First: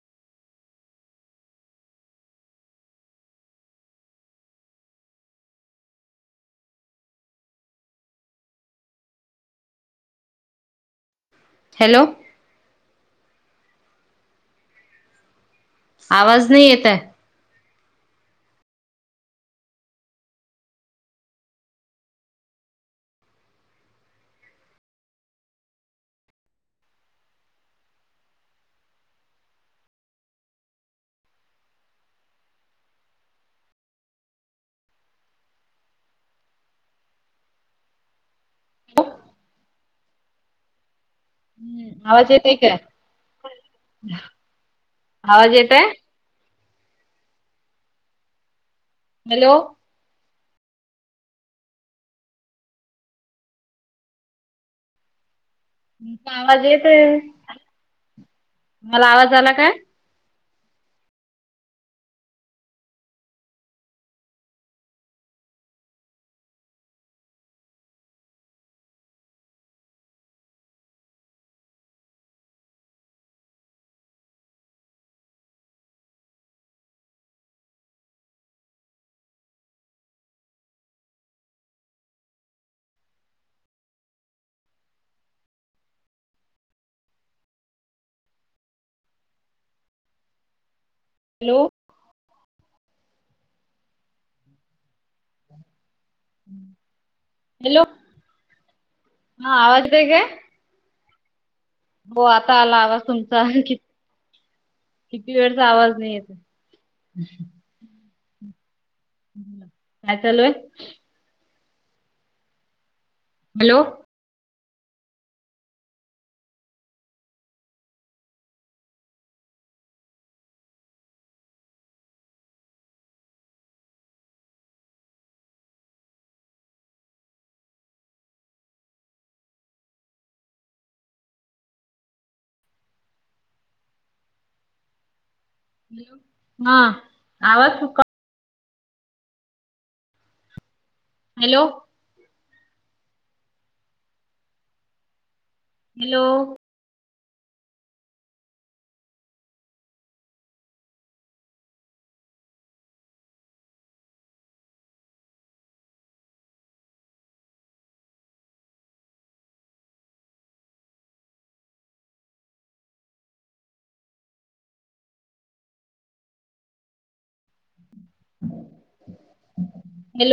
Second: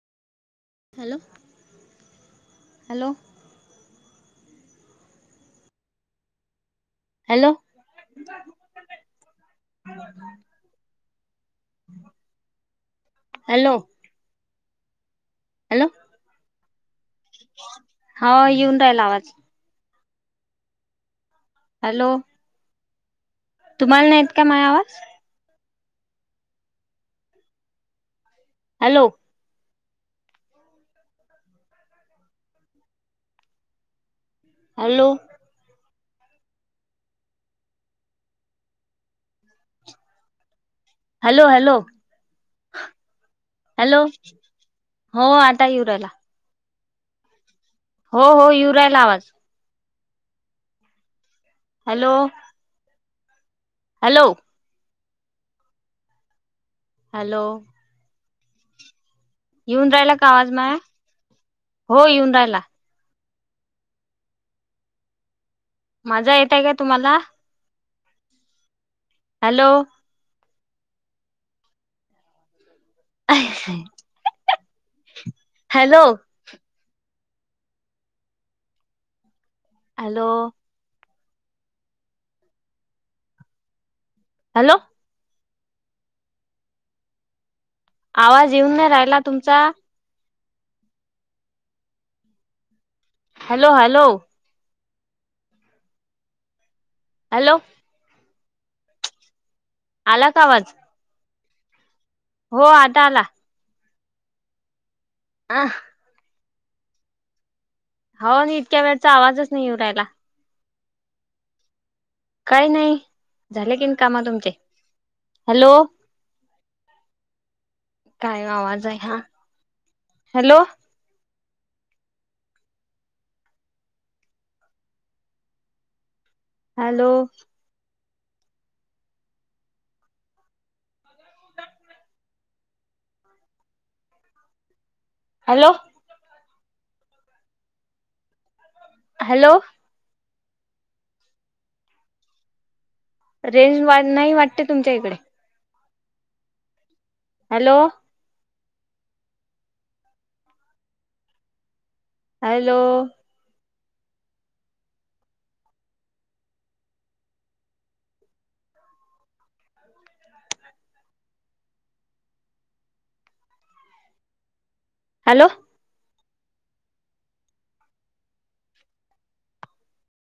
Hello, hello. Hello. Hello. Hello. Hello. आवाज नाही येत हाय. हा येऊन राहिला आवाज. हॅलो. तुम्हाला नाही येत का माह्या आवाज? हॅलो. हॅलो. हॅलोॅ. हॅलो, हम्म आवाज येतय काय? हॅलो, हो आवाज आता येत येवू आहे? राहीला. हो-हो येऊ राहिला आवाज हॅलो हॅलो हॅलो तुमचा आवाज येत हॅलो आहेत मला आवाज आला काय? येऊन राहिला का आवाज माया हो येऊन राहिला माझा येतय का तुम्हाला हॅलो हॅलो हॅलो हॅलो आवाज येऊन नाही राहिला तुमचा hello hello- hello hello hello हा आवाज येतोय काय? आला का आवाज हो आता आला आवाज आता आला तुमचा किती किती वेळचा आवाज नाही येत हो ना इतक्या वेळचा आवाजच नाही येऊ राहिला हॅलो काय नाही झाले हॅलो की नही कामा तुमचे हॅलो काय आवाज आहे हा हॅलो हॅलो हॅलो हा आवाज [inaudible] हॅलो हॅलो रेंज वाढ नाही वाटते तुमच्या इकडे hello hello hello hello hello